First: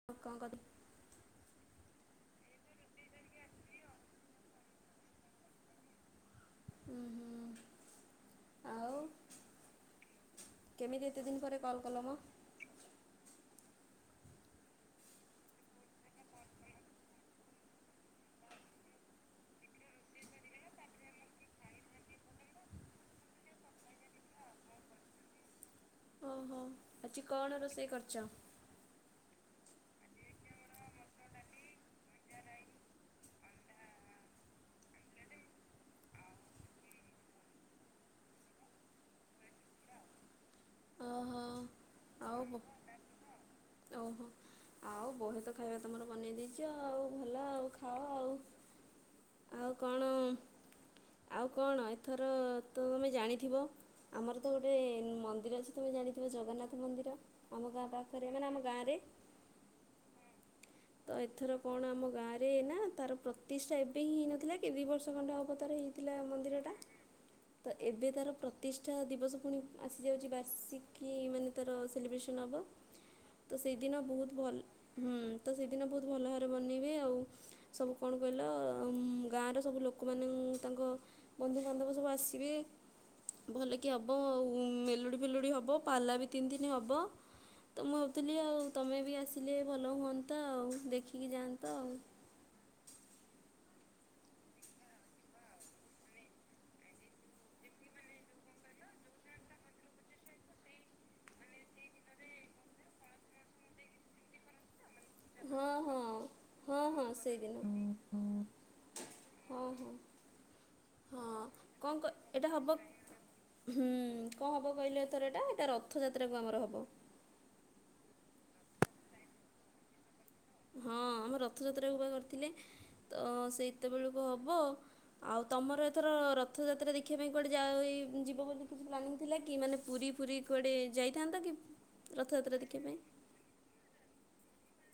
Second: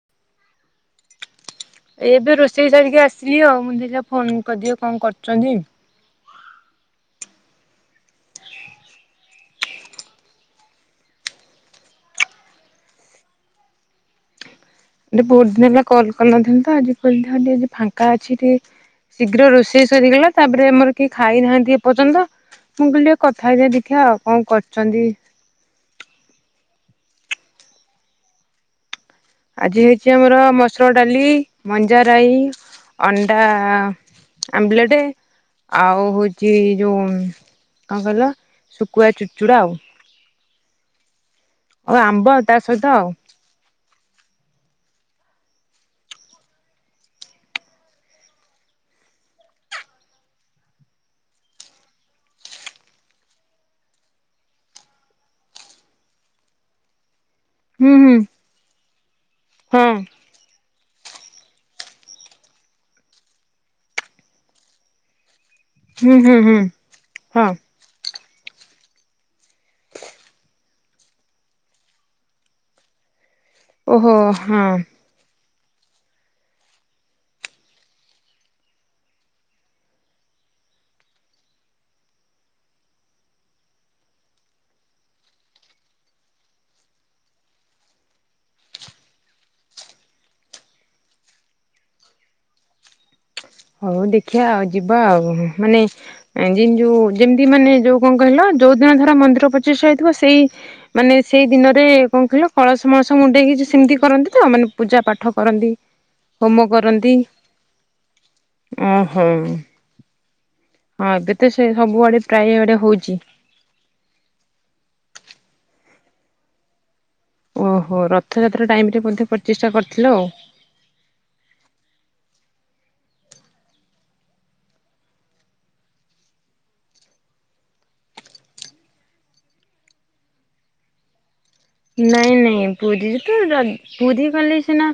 [unintelligible] ଏ ଏବେ ରୋଷେଇ ସାରିକି ଆସିଲି ଆଉ ମୁଁ ଦେଇଟା ଫୋନ୍ କରିଦିଅ କଣ କରୁଛନ୍ତି? ହୁଁ ହୁଁ, ଆଉ? କେମିତି ଏତେ ଦିନ ପରେ କଲ କଲମ? ଟିକେ ବହୁତ ଦିନ ହେଲା କଲ କରିନଥିଲି ତ ଆଜି କହିଲି ହଁ, ଟିକେ ଫାଙ୍କା ଅଛି ଟିକେ ଶୀଘ୍ର ରୋଷେଇ ସରିଗଲା ତାପରେ ଆମର କିଏ ଖାଇନାହାନ୍ତି ଏପର୍ଯ୍ୟନ୍ତ ମୁଁ କହିଲି ଆଉ କଥା ହେଇକି ଦେଖିଆ ଆଉ କଣ କରୁଛନ୍ତି? ଓହୋ ଆଜି କଣ ରୋଷେଇ କରିଛ? ଆଜି ହେଇଛି ଆମର ମସୁର ଡାଲି, ମଞ୍ଜା ରାଇ ଅଣ୍ଡା ଆମ୍ଲଲେଟ୍ ଆଉ ହଉଛି ଯେଉଁ କଣ କହିଲ ଶୁଖୁଆ ଚୁଡ଼ଚୁଡ଼ା ଆଉ। ଓହୋ ଆଉ ଆମ୍ବ ତା ସହିତ ଆଉ। ଓହୋ ଆଉ ବହେତ ଖାଇବା ତମର ବନେଇ ଦେଇଛ ଆଉ ଭଲ ଆଉ, ଖାଅ ଆଉ। ଆଉ କଣ, ଆଉ କଣ ଏଥର ତ ତମେ ଜାଣିଥିବ? ଆମର ତ ଗୋଟେ ମନ୍ଦିର ଅଛି ତୁମେ ଜାଣିଥିବ ଜଗନ୍ନାଥ ମନ୍ଦିର। ଆମ ଗାଁ ହୁଁ ହୁଁ ପାଖରେ ମାନେ ଆମ ଗାଁରେ। ହଁ ତ ଏଥର କଣ ଆମ ଗାଁ ରେ ନା ତାର ପ୍ରତିଷ୍ଠା ଏବେ ହିଁ ହେଇନଥିଲା କି ଦି ବର୍ଷ ଖଣ୍ଡେ ହବ [unintelligible] ହେଇଥିଲା ହୁଁ ହୁଁ ହୁଁ ମନ୍ଦିରଟା ହଁ। ତ ଏବେ ତାର ପ୍ରତିଷ୍ଠା ଦିବସ ପୁଣି ଆସିଯାଉଛି ବାର୍ଷିକୀ ମାନେ ତାର ସେଲିବ୍ରେସନ୍ ହେବ। ତ ସେଇଦିନ ଓହୋ ବହୁତ ହଁ ଭଲ ହୁଁ ତ ସେଇଦିନ ବହୁତ ଭଲ ଭାବରେ ବନେଇବେ ଆଉ। ସବୁ କଣ କହିଲ ଗାଁର ସବୁ ଲୋକମାନଙ୍କୁ ତାଙ୍କ ବନ୍ଧୁବାନ୍ଧବ ସବୁ ଆସିବେ, ଭଲକି ହବ ଆଉ ମେଲୋଡି ଫେଲୋଡ଼ି ହେବ ପାଲା ବି ତିନି ଦିନ ହେବ ତ ମୁଁ ହେଉଥିଲି ଆଉ ତମେ ବି ଆସିଲେ ଭଲ ହୁଅନ୍ତା ଆଉ ଦେଖିକି ଯାଆନ୍ତି ଆଉ। ହଉ ଦେଖିବା ଆଉ ଯିବା ଆଉ ମାନେ ଯୋଉ ଯେମିତି ମାନେ ଯୋଉ କଣ କହିଲ ଯୋଉ ଦିନ ଧର ମନ୍ଦିର ପ୍ରତିଷ୍ଠା ହେଇଥିବ ସେଇ ମାନେ ସେଇ ଦିନରେ କଣ କହିଲ କଳସ ମଳସ ମୁଣ୍ଡେଇକି ସେମିତି କରନ୍ତି ତ ମାନେ ପୂଜା ପାଠ କରନ୍ତି, ହୋମ କରନ୍ତି [unintelligible] ହଉ ଓହୋ ହଉ, ଏବେ ତ ହଁ ସେ କଣ କ ସବୁଆଡେ ପ୍ରାୟ ଏଇଟା ଆଡେ ହବ? ହଉଛି। ହୁଁ କଣ ହେବ କହିଲ ଏଥର ଏଟା, ଏଇଟା ରଥଯାତ୍ରାକୁ ଆମର ହେବ। ଓହୋ ରଥଯାତ୍ରା ଟାଇମରେ ମଧ୍ୟ ପ୍ରତିଷ୍ଟା କରିଥିଲ ଆଉ। ହଁ ଆମ ରଥଯାତ୍ରାବା କରିଥିଲେ ତ ସେତେବେଳକୁ ହେବ। ଆଉ ତମର ଏଥର ରଥଯାତ୍ରା ଦେଖିବା ପାଇଁ କୁଆଡ଼େ ଯାଇ ଯିବ ବୋଲି କିଛି ପ୍ଲାନିଂ ଥିଲା କି ମାନେ ପୁରୀ ପୁରୀ କୁଆଡ଼େ ଯାଇଥାନ୍ତ କି? ନାଇଁ ରଥଯାତ୍ରା ନାଇଁ ଦେଖିବା ପାଇଁ? ପୁରୀରେ ପୁରୀ ମାନେ ସିନା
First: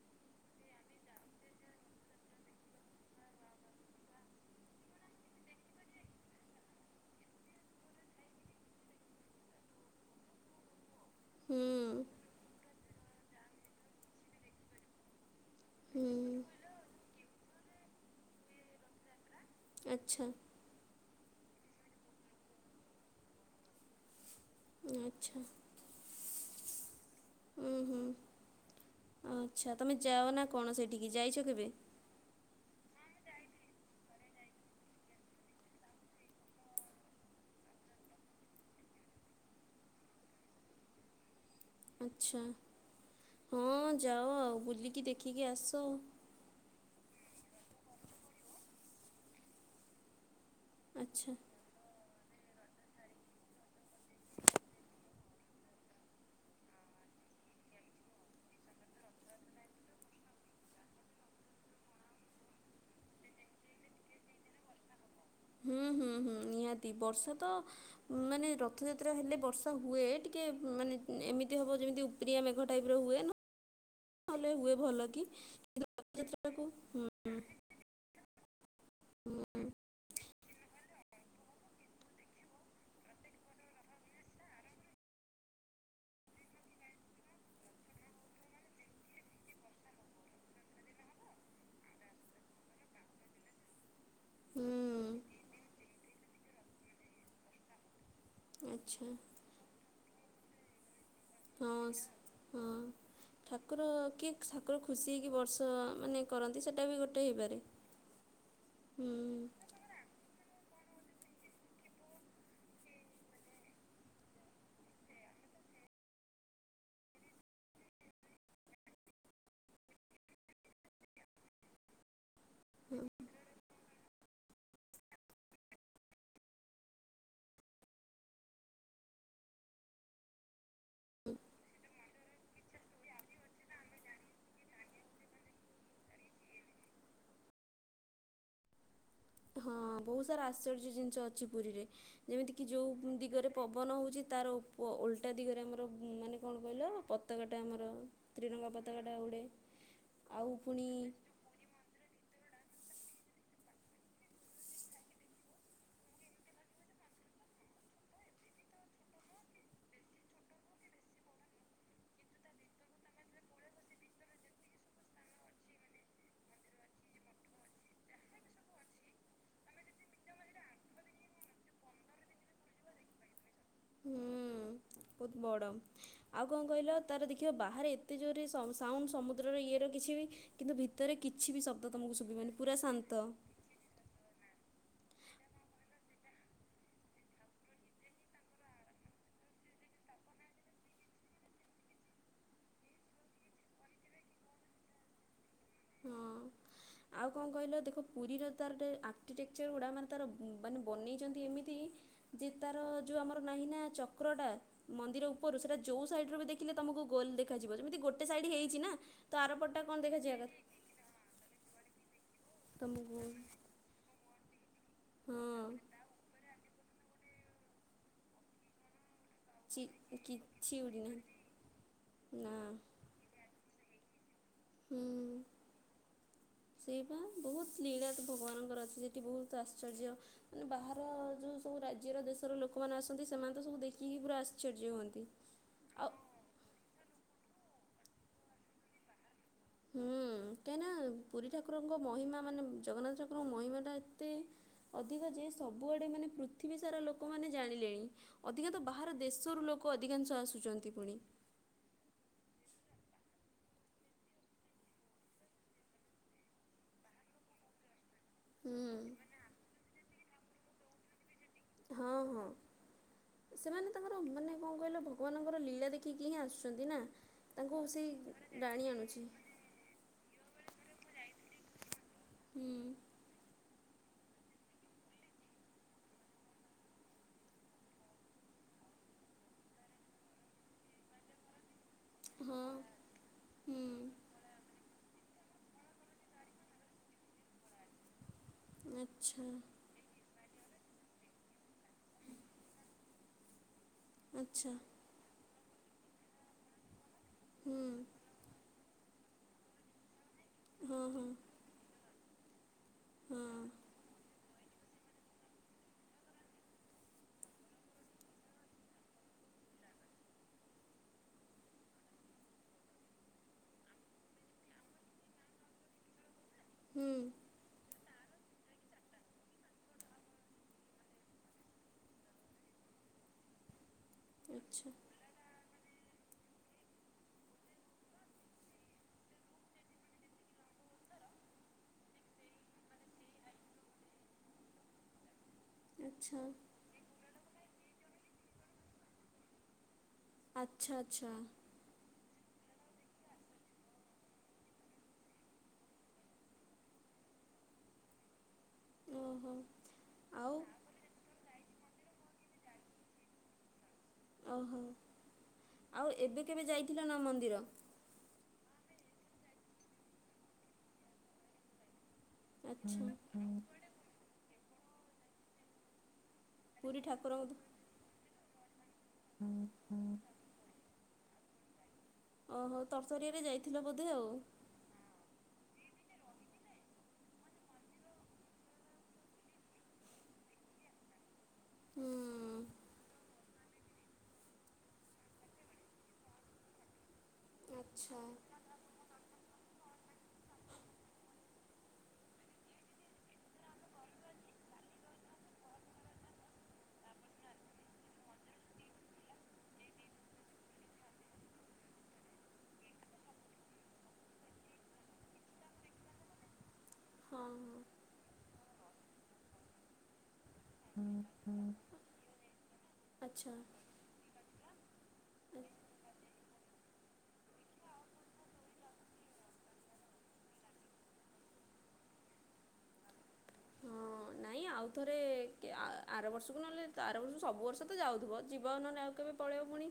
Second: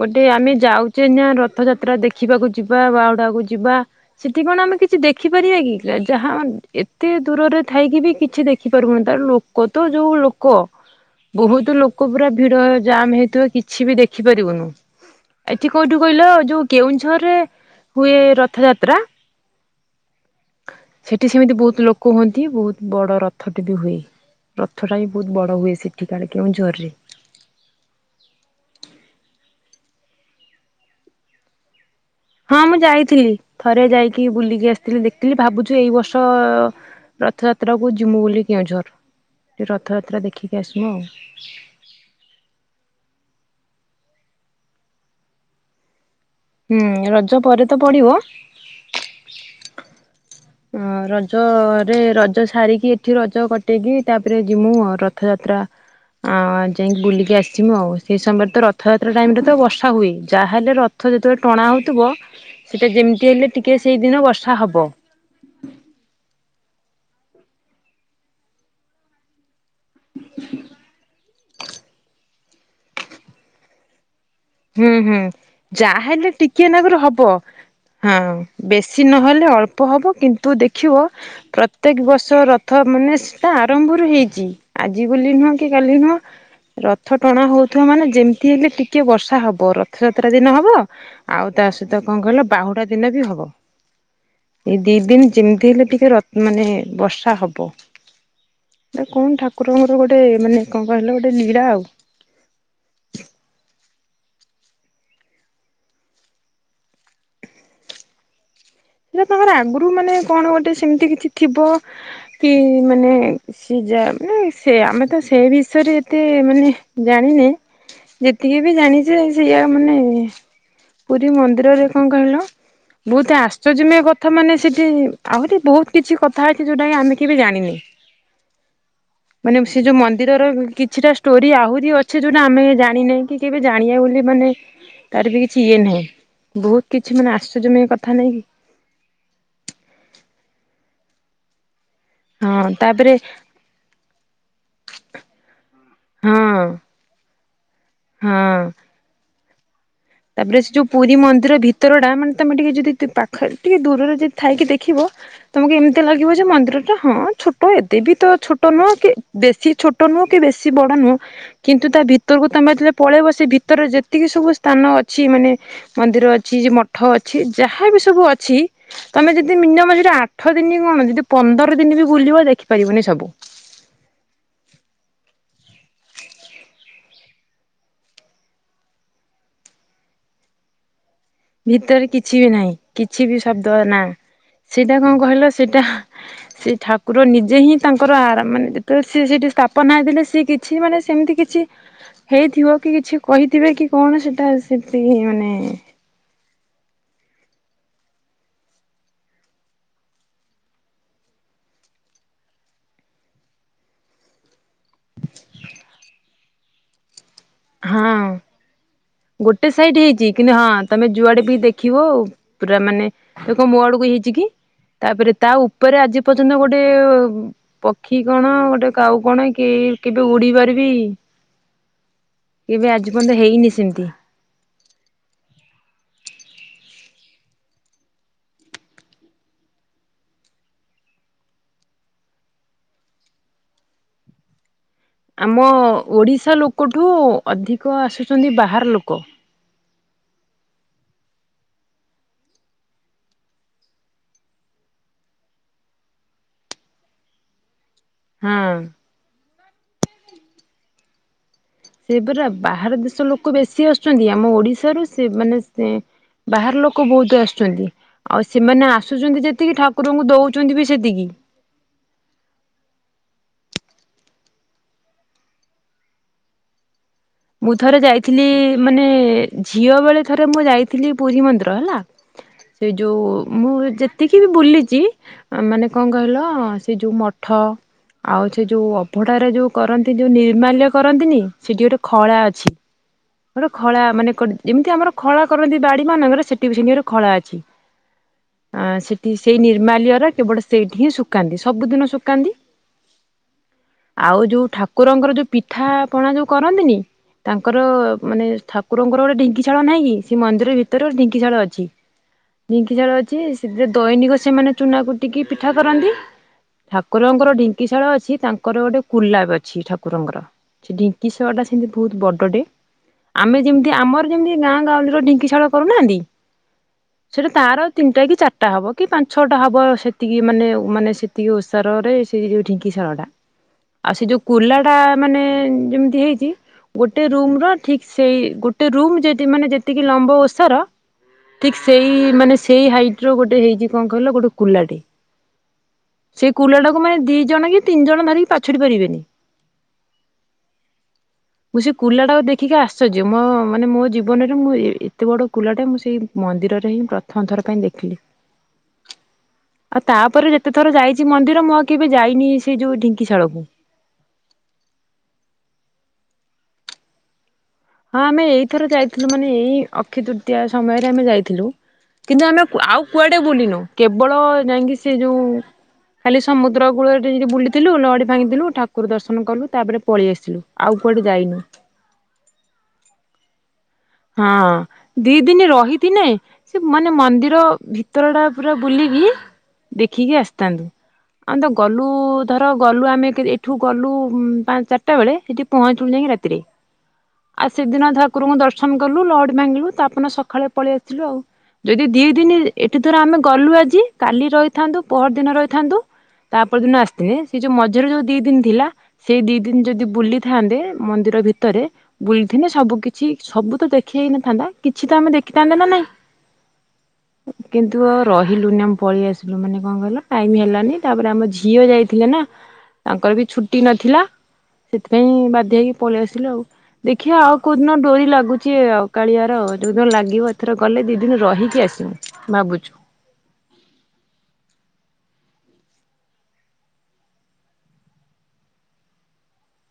ଗୋଟେ ଆମେ ଯାଉଛେ ନା ରଥଯାତ୍ରା ଦେଖିବାକୁ ଯିବା ବାହୁଡାକୁ ଯିବା। ସେଠି କଣ ଆମେ କିଛି ଦେଖିପାରିବା କି ଯାହା ଏତେ ଦୂରରେ ଥାଇକି ବି କିଛି ଦେଖିପାରିବନି ତ କତ ଯୋଉ ଲୋକ ବହୁତ ହୁଁ ଲୋକ ପୁରା ଭିଡ ଜାମ୍ ହେଇଥିବ କିଛି ବି ଦେଖିପାରିବୁନୁ। ଏଠି କୋଉଠୁ କହିଲ ହୁଁ ଯୋଉ କେଉଁଝରରେ ହୁଏ ରଥଯାତ୍ରା। ଆଚ୍ଛା ସେଠି ସେମିତି ବହୁତ ଲୋକ ହୁଅନ୍ତି ବହୁତ ବଡ ରଥଟେ ବି ହୁଏ। ରଥଟା ବି ବହୁତ ଆଚ୍ଛା ବଡ ହୁଏ ସେଠି କାଳେ କେଉଝରରେ ହୁ ହୁଁ ଆଚ୍ଛା ତୁମେ ଯାଅ ନା କଣ ସେଇଠିକି ଯାଇଛ କେବେ? ହଁ ମୁଁ ଯାଇଥିଲି ଥରେ ଯାଇକି ବୁଲିକି ଆସିଥିଲି ଦେଖିଥିଲି ଭାବୁଛିୁ ଏଇ ବର୍ଷ ରଥଯାତ୍ରା କୁ ଯିମୁ ବୋଲି କେଉଁଝର ଟିକେ ରଥଯାତ୍ରା ଦେଖିକି ଆସିବୁ ଆଉ ଆଛା ହଁ ଯାଅ ଆଉ ବୁଲିକି ଦେଖିକି ଆସ। ହୁଁ ରଜ ପରେ ତ ପଡିବ ହ ଆଚ୍ଛା ରଜରେ ରଜ ସାରିକି ଏଠି ରଜ କଟେଇକି ତାପରେ ଜିମୁ ରଥଯାତ୍ରା ଆଉ ଆଉ ଯାଇକି ବୁଲିକି ଆସିମୁ ଆଉ ସେ ସମୟରେ ତ ରଥଯାତ୍ରା ଟାଇମରେ ତ ବର୍ଷା ହୁଏ ଯାହାହେଲେ ର ରଥ ଯେତେବେଳେ ଟଣା ହେଉଥିବ ସେଇଟା ଯେମିତି ହେଲେ ଟିକିେ ସେଇଦିନ ବର୍ଷା ହବ ହୁଁ ହୁଁ ହୁଁ ନିହାତି ବର୍ଷା ତ ମାନେ ରଥଯାତ୍ରା ହେଲେ ବର୍ଷା ହୁଏ ଟିକେ ମାନେ ଏମିତି ହବ ଯେମିତି ସ୍ତିଆ ମେଘ ଟାଇପ ର ହୁଏ ନା ହୁଏ ହୁଁ ଭଲ ହୁଁ କି କି ଯାହାହେଲେ ଟିକେ ଯାତ୍ରାାକୁ ନାକୁରୁ ହବ। ହଁ ବେଶୀ ନହେଲେ ଅଳ୍ପ ହବ କିନ୍ତୁ ଦେଖିବ ପ୍ରତ୍ୟେକ ବର୍ଷ ରଥ ମାନେ ସେଟା ଆରମ୍ଭରୁ ହେଇଛି ଆଜି ବୋଲି ନୁହଁ କି କାଲି ନୁହଁ ରଥ ଟଣା ହଉଥିବା ମାନେ ଯେମିତି ହେଲେ ଟିକେ ବର୍ଷା କଥା ହବ ରଥଯାତ୍ରା ଦିନ ହବ ଆଉ ତା ସହିତ କଣ କହିଲ ବାହୁଡା ଦିନ ବି ହବ। ଏଇ ଦି ଦିନ ହୁଁ ଯେମିତି ହେଲେ ଟିକେ ମାନେ ବର୍ଷା ହବ ଏ ଆଚ୍ଛା କଣ ଠାକୁରଙ୍କର ଗୋଟେ ମାନେ କଣ କହିଲା ଗୋଟେ ଲୀଳା ଆଉ ହ। ହଁ। ଠାକୁର କିଏ ଠାକୁର ଖୁସି ହେଇକି ବର୍ଷ ମାନେ କରନ୍ତି ସେଇଟା ବି ଗୋଟେ ହେଇପାରେ ସେଟା ତାଙ୍କର ଆଗରୁ ମାନେ କଣ ଗୋଟେ ସେମିତି କିଛି ଥିବ କି ମାନେ ସି ଯା ମାନେ ସେ ଆମେ ତ ସେଇ ବିଷୟରେ ଏତେ ମାନେ ଜାଣିନେ ଯେତିକି ବି ଜାଣିଛେ ସେଇଆା ମାନେ ପୁରୀ ମନ୍ଦିରରେ କଣ କହିଲ ହୁଁ ବହୁତ ଆସ ଆଶ୍ଚର୍ଯ୍ୟ ମଧ୍ୟ କଥା ମାନେ ସେଠି ଆହୁରି ବହୁତ କିଛି କଥା ଅଛି ଯୋଉଟା କି ଆମେ କେବେ ଜାଣିନେ ଆ ମାନେ ସେ ଯୋଉ ମନ୍ଦିରର କିଛିଟା ଷ୍ଟୋରି ଆହୁରି ଅଛି ଯୋଉଟା ଆମେ ଜାଣିନାହିଁ କି କେବେ ଜାଣିବା ବୋଲି ମାନେ ତାର ବି କିଛି ଇଏ ନାହିଁ ବହୁତ କିଛି ମାନେ ଆଶ୍ଚର୍ଯ୍ୟ ମୟ କଥା ନାଇକି? ହଁ ବହୁତ ସାରା ଆଶ୍ଚର୍ଯ୍ୟ ଜିନିଷ ଅଛି ପୁରୀରେ ଯେମିତିକି ହଁ ତାପରେ ଯେଉଁ ଦିଗରେ ପବନ ହେଉଛି ତା ର ଓଲଟା ଦିଗରେ ଆମର ମାନେ ହଁ କଣ କହିଲ? ପତାକାଟା ଆମର ହଁ। ତ୍ରିରଙ୍ଗା ପତାକାଟା ଉଡ଼େ ଆଉ ତାପରେ ସେ ପୁଣି ଯୋଉ ପୁରୀ ମନ୍ଦିର ଭିତର ଟା ମାନେ ତମେ ଟିକେ ଯଦି ପାଖରେ ଟିକେ ଦୂରରେ ଯଦି ଥାଇକି ଦେଖିବ ତମକୁ ଏମିତି ଲାଗିବ ଯେ ମନ୍ଦିର ଟା ହଁ ଛୋଟ ଏତେ ବି ତ ଛୋଟ ନୁହଁ କି ବେଶୀ ଛୋଟ ନୁହଁ କି ବେଶୀ ବଡ ନୁହଁ କିନ୍ତୁ ତା ଭିତରକୁ ତମେ ଯେତେବେଳେ ପଳେଇବ ସେ ଭିତରରେ ଯେତିକି ସବୁ ସ୍ଥାନ ଅ ଅଛି ମାନେ ମନ୍ଦିର ଅଛି ମଠ ଅଛି ଯାହା ବି ସବୁ ଅଛି ତମେ ଯଦି ମିନିମମ୍ ସେଠି ଆଠ ଦିନ କଣ ଯଦି ପନ୍ଦର ଦିନ ବି ବୁଲିବ ଦେଖିପାରିବନି ସବୁ ହୁଁ ବହୁତ ବଡ଼ ଆଉ କଣ କହିଲ ତାର ଦେଖିବ ବାହାରେ ଏତେ ଜୋରରେ ସାଉଣ୍ଡ ସମୁଦ୍ରର ଇଏ ର କିଛି ବି କିନ୍ତୁ ଭିତରେ କିଛି ବି ଶବ୍ଦ ତୁମକୁ ଶୁଭିବାନି ପୁରା ଶାନ୍ତ। ତ ନା ସେଇଟା କଣ କହିଲ ସେଇଟା। ସେ ଠାକୁର ନିଜେ ହିଁ ତାଙ୍କର ଆର ମାନେ ଯେତେବେଳେ ସି ସେଇଠି ସ୍ଥାପନା ହେଇଥିଲେ ସିଏ କି କିଛି ମାନେ ସେମିତି କିଛି। ହେଇଥିବ କି କିଛି କହିଥିବେ କି କଣ ସେଟା ସେ ମାନେ। ହଁ ଆଉ କଣ କହିଲ ଦେଖ ପୁରୀର ତାର ଆର୍କିଟେକ୍ଚର ଗୁଡ଼ା ମାନେ ତାର ମାନେ ବନେଇଛନ୍ତି ଏମିତି। ଯେ ତାର ଯୋଉ ଆମର ନାହିଁ ନା ଚକ୍ର ଟା। ମନ୍ଦିର ଉପରୁ ସେଇଟା ଯୋଉ ସାଇଡୁ ରୁ ବି ଦେଖିଲେ ତମକୁ ଗୋଲ ଦେଖାଯିବ ଯେମିତି ହଁ ଗୋଟେ ସାଇଡ ହେଇଛି ନା। ତ ଗୋଟେ ଆରପଟଟା କଣ ସାଇଡ ହେଇଛି ଦେଖାଯିବା କିନ୍ତୁ କଥା ହଁ। ତମେ ଯୁଆଡେ ବି ଦେଖିବ ପୁରା ମାନେ ତୁମକୁ ତ କଣ ମୋ ଆଡକୁ ହେଇଛି କି। ତାପରେ ହଁ ତା ଉପରେ ଆଜି ପର୍ଯ୍ୟନ୍ତ ଗୋଟେ ପକ୍ଷୀ କଣ ଗୋଟେ କାଉ କଣ କି ଚି- କି କେବେ କିଛି ଉଡିିବାର ବି ଉଡ଼ି ନାହିଁ ନା କେବେ ଆଜି ପର୍ଯ୍ୟନ୍ତ ହେଇନି। [unintelligible] ହୁଁ। ସେଇବା ବହୁତ ଲୀଳା ତ ଭଗବାନଙ୍କର ଅଛି ସେଇଠି ବହୁତ ଆଶ୍ଚର୍ଯ୍ୟ। ମାନେ ବାହାର ଯେଉ ସବୁ ରାଜ୍ୟର ଦେଶର ଲୋକମାନେ ଆସନ୍ତି ସେମାନେ ତ ସବୁ ଦେଖିକି ପୁରା ଆଶ୍ଚର୍ଯ୍ୟ ହୁଅନ୍ତି। ଆମ ଆଉ ଓଡ଼ିଶା ଲୋକଠୁ ଅଧିକ ଆସୁଛନ୍ତି ବାହାର ଲୋକ। ହୁଁ କାହିଁକିନା ପୁରୀ ଠାକୁରଙ୍କ ମହିମା ମାନେ ଜଗନ୍ନାଥ ଠାକୁରଙ୍କ ମହିମା ଟା ଏତେ। ଅଧିକ ଯେ ସବୁଆଡ଼େ ମାନେ ପୃଥିବୀ ସାରା ଲୋକମାନେ ଜାଣିଲେଣି। ହଁ। ଅଧିକା ତ ବାହାର ଦେଶରୁ ଲୋକ ଅଧିକାଂଶ ଆସୁଛନ୍ତି ପୁଣି। ସେଇଆ ପରା ବାହାର ଦେଶ ଲୋକ ବେଶୀ ଆସୁଛନ୍ତି ଆମ ଓଡିଶାରୁ ସେ ମାନେ ସେ ବାହାର ଲୋକ ବହୁତ ଆସୁଛନ୍ତି। ଆଉ ହୁଁ ସେମାନେ ଆସୁଛନ୍ତି ଯେତିକି ଠାକୁରଙ୍କୁ ଦେଉଛନ୍ତି ବି ସେତିକି। ହଁ ହଁ। ସେମାନେ ତାଙ୍କର ମାନେ କଣ କହିଲ ଭଗବାନଙ୍କର ଲୀଳା ଦେଖିକି ହିଁ ଆସୁଛନ୍ତି ନା। ମୁଁ ତାଙ୍କୁ ଥରେ ସେଇ ଯାଇଥିଲି ଟାଣି ମାନେ ଆଣୁଛି ଝିଅ ବେଳେ ଥରେ ମୁଁ ଯାଇଥିଲି ପୁରୀ ମନ୍ଦିର ହେଲା ସେ ହୁଁ। ଯୋଉ। ମୁଁ ଯେତିକି ବି ବୁଲିଛି ମାନେ କଁ କହିଲ ସେ ଯୋଉ ମଠ। ଆଉ ସେ ଯୋଉ ଅଭଢାରେ ଯୋଉ କରନ୍ତି ଯୋଉ ନିର୍ମାଲ୍ୟ କରନ୍ତିନି ସେଠି ଗୋଟେ। ଖଳା ଅଛି। ଗୋଟେ ଖଳା ମାନେ କ ଯେମିତି ଆମର ଖଳା କରନ୍ତି ବାଡି ମାନଙ୍କରେ ସେଠି ସେମତି ଗୋଟେ ଖଳା ଅଛି। ଆଁ ‌ସେଠି ସେଇ ନିର୍ମାଲ୍ୟ ର କେବଳ ସେଇଠି ହିଁ ଶୁଖାନ୍ତି ସବୁଦିନ ଶୁଖାନ୍ତି ଆଉ ଯୋଉ ଠାକୁ କୁକୁରଙ୍କର ଯୋଉ ପିଠା ପଣା ଯୋଉ କରନ୍ତିନି ତାଙ୍କର ମାନେ ଥ ଠାକୁରଙ୍କ ର ଗୋଟେ ଢିଙ୍କି ଶାଳ ନାହିଁ କି ସେଇ ମନ୍ଦିର ଭିତରେ ଗୋଟେ ଢିଙ୍କିଶାଳ ଅଛି। ଢିଙ୍କି ଝାଳ ଅଛି ସେଥିରେ ଦୈନିକ ସେମାନେ ଚୁନା କୁଟିକି ପିଠା କରନ୍ତି। ଠାକୁରଙ୍କର ଢିଙ୍କିଶାଳ ଅଛି ତାଙ୍କର ଗୋଟେ କୁଲାବ ଅଛି ଠାକୁରଙ୍କର। ସେ ଢିଙ୍କି ଶାଳ ଟା ସେମତି ବହୁତ ବଡଟେ। ଆମେ ଯେମିତି ଆମର ଯେମିତି ଗାଁ ଗାଉଁଳିର ଢିଙ୍କିଶାଳ କରୁନାହାନ୍ତି। ହୁଁ। ସେଇଟା ତାର ତିନିଟା କି ଚାରିଟା ହବ କି ପାଞ୍ଚ ଛଅଟା ହବ ସେତିକି ମାନେ ମାନେ ସେତିକି ଓସ୍ ସାର ରେ ସେ ଯୋଉ ଢିଙ୍କି ଶାଳ ଟା ଆଉ ସେ ଯୋଉ କୁଲାଟା ମାନେ ଯେମିତି ହେଇଛି। ଗୋଟେ ରୁମ ର ଠିକ ସେଇ ଗୋଟେ ରୁମ୍ ଯେତି ମାନେ ଯେତିକି ଲମ୍ବ ଓଷାର। ଠିକ ସେଇ ମାନେ ସେଇ ହାଇଟ ର ଗୋଟେ ହେଇଛି କଣ କହିଲ ଗୋଟେ କୁଲାଟେ। ସେଇ କୁଲା ଟାକୁୁ ମାନେ ଦି ଜଣ କି ତିନି ଜଣ ଧରିକି ପାଛୁଡି ପାରିବେନି। ଆଚ୍ଛା ଆଚ୍ଛା। ମୁଁ ସେ କୁଲାଟାକୁ ଦେଖିକି ଆଶ୍ଚର୍ଯ୍ୟ ମୋ ମାନେ ମୋ ଜୀବନରେ ମୁଁ ଏ ଏତେ ବଡ଼ କୁଲାଟା ମୁଁ ସେଇ ମନ୍ଦିରରେ ହିଁ ପ୍ରଥମ ଥର ପାଇଁ ଦେଖିଲି। ଓ ହୋ। ଆଉ ତାପରେ ଯେତେ ଥର ଯାଇଛି ମନ୍ଦିର ମୁଁ ଆଉ କେବେ ଯାଇନି ସେଇ ଯୋଉ ଢିଙ୍କିଶାଳ କୁ। ଓହୋ ଆଉ ଏବେ କେବେ ଯାଇଥିଲ ନା ମନ୍ଦିର? ହଁ ଆମେ ଏଇଥର ଯାଇଥିଲୁ ମାନେ ଏଇ ଅକ୍ଷ ତୃତୀୟା ସମୟରେ ଆମେ ଯାଇଥିଲୁ। କିନ୍ତୁ ଆମେ କୁ ଆଉ ଆଚ୍ଛା କୁଆଡେ ବୁଲିନୁ କେବଳ ଯାଇଁକି ସେ ଯୋଉ ଖାଲି ସମୁଦ୍ର ପୁରୀ କୂଳରେ ଟିକେ ଯଦି ଠାକୁରଙ୍କ ବୁଲିଥିଲୁ ଲହଡି ଭାଙ୍ଗିଥିଲୁ ଠାକୁର ଦର୍ଶନ କଲୁ ତାପରେ ଦ- ପଳେଇ ଆସିଲୁ ଆଉ କୁଆଡେ ଯାଇନୁ ଓହୋ ତରତରିଆରେ ଯାଇଥିଲ ବୋଧେ ଆଉ। ହଁ ଦି ଦିନ ରହିଥିନେ ସେ ମାନେ ମନ୍ଦିର ଭିତର ଟା ପୁରା ବୁଲିବି ଦେଖିକି ଆସିଥାନ୍ତୁ। ଆମେ ତ ଗଲୁ ହୁଁ ଧର ଗଲୁ ଆମେ କେ ଏଠୁ ଗଲୁ ପାଞ୍ଚ ଚାରିଟା ବେଳେ ସେଠି ପହଞ୍ଚିଲୁ ଯାଇକ ରାତ ତିରେ ଆଉ ସେଦିନ ଆଚ୍ଛା ଠାକୁରୁଙ୍କୁ ଦର୍ଶ ସନ କଲୁ ଲହଡି ଭାଙ୍ଗିଲୁ ତାପରଦିନ ସକାଳେ ପଳେଇ ଆସିଲୁ ଆଉ। ଯଦି ଦି ଦିନ ଏଠି ଧର ଆମେ ଗଲୁ ଆଜି କାଲି ରହିଥାନ୍ତୁ ପହର ଦିନ ରହିଥାନ୍ତୁ ତାପରେ ଦିନ ଆସିଥିବେ ସେ ଯୋଉ ମଝିରେ ଯୋଉ ଦି ଦିନ ଥିଲା ସେଇ ଦି ଦିନ ଯଦି ବୁଲିଥାନ୍ତେ ମନ୍ଦିର ଭିତରେ ବୁଲଥିନେ ସବୁ କିଛି ସବୁ ତ ଦେଖି ହେଇ ନଥାନ୍ତା କିଛି ତ ଆମେ ଦେଖିଥାନ୍ତେ ନା ନାଇଁ କିନ୍ତୁ ହଁ ରହିଲୁନି ଆମେ ପଳେଇ ଆସିଲୁ ମାନେ କଣ କହିଲ ଟାଇମ୍ ହେଲାନି ତାପରେ ଆମ ହଁ ଝିଅ ଯାଇଥିଲେ ନା ତାଙ୍କର ବି ଆଚ୍ଛା ଛୁଟି ନ ଥିଲା ସେଥିପାଇଁ ବାଧ୍ୟ ହେଇକି ପଳେଇ ଆସିଲୁ ଆଉ ଦେଖିବା ଆଉ କୋଉ ଦିନ ଡୋରି ଲାଗୁଛି ଆଉ କାଳିଆ ଯୋଉଦିନ ଲାଗିବ ଏଥର ଗଲେ ଦିଇ ଦିନ ରହିକି ଆସିବୁ ଭାବୁଚୁ। ହଁ ନା ନାଇଁ ଆଉ ଥରେ ଆ କି ଆର ବର୍ଷକୁ ନହେଲେ ଆର ବର୍ଷକୁ ସବୁ ବର୍ଷ ତ ଯାଉଥିବ ଯିବା ନହେଲେ ଆଉ କେବେ ପଳେଇ ପୁଣି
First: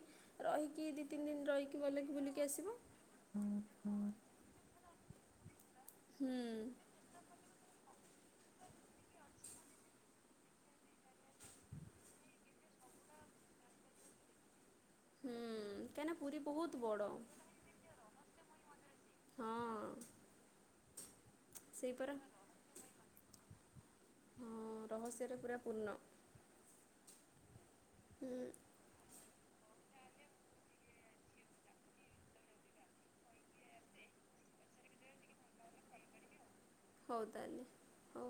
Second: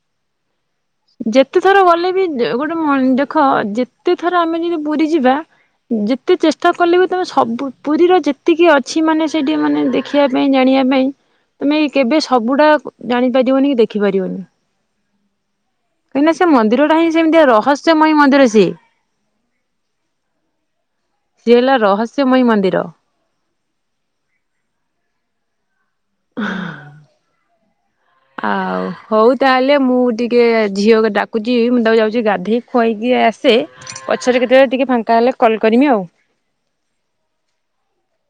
ରହିକି ଦି ଯେତେ ଥର ଗଲେ ବି ଯେ ଗୋଟେ ମ ଦେଖ ହୁଁ ହୁଁ ଯେତେ ଥର ଆମେ ଯଦି ପୁରୀ ଯିବା ହୁଁ ଯେତେ ଚେଷ୍ଟା କଲେବି ତମ ସବୁ ପୁରୀର ଯେତିକି ଅଛି ମାନେ ସେଇଠି ମାନେ ଦେଖିବା ପାଇଁ ଜାଣିବା ପାଇଁ ତମେ ଏ କେବେ ସବୁଟା ଜାଣିପାରିବନି କି ଦେଖିପାରିବନି। ହୁଁ କାହିଁକିନା ପୁରୀ ସେ ବହୁତ ମନ୍ଦିରଟା ବଡ଼ ହଁ ସେମିତି ରହସ୍ୟମୟୀ ମନ୍ଦିର ସିଏ। ହଁ। ସିଏ ହେଲା ସେଇ ପରା ରହସ୍ୟମୟୀ ମନ୍ଦିର। ହଁ ରହସ୍ୟରେ ପୁରା ପୂର୍ଣ୍ଣ। [inaudible] ହୁଁ ଆଉ ହଉ ତାହେଲେ ମୁଁ ଟିକେ ଝିଅ ଡାକୁଚି ମୁଁ ତାକୁ ଯାଉଚି ଗାଧୋଇ ଖୁଆଇକି ଆସେ ପଛରେ କେତେବେଳେ ଟିକେ ଫାଙ୍କା ହେଲେ କଲ୍ କରମି ଆଉ। ହଉ ତାହେଲେ ହଉ।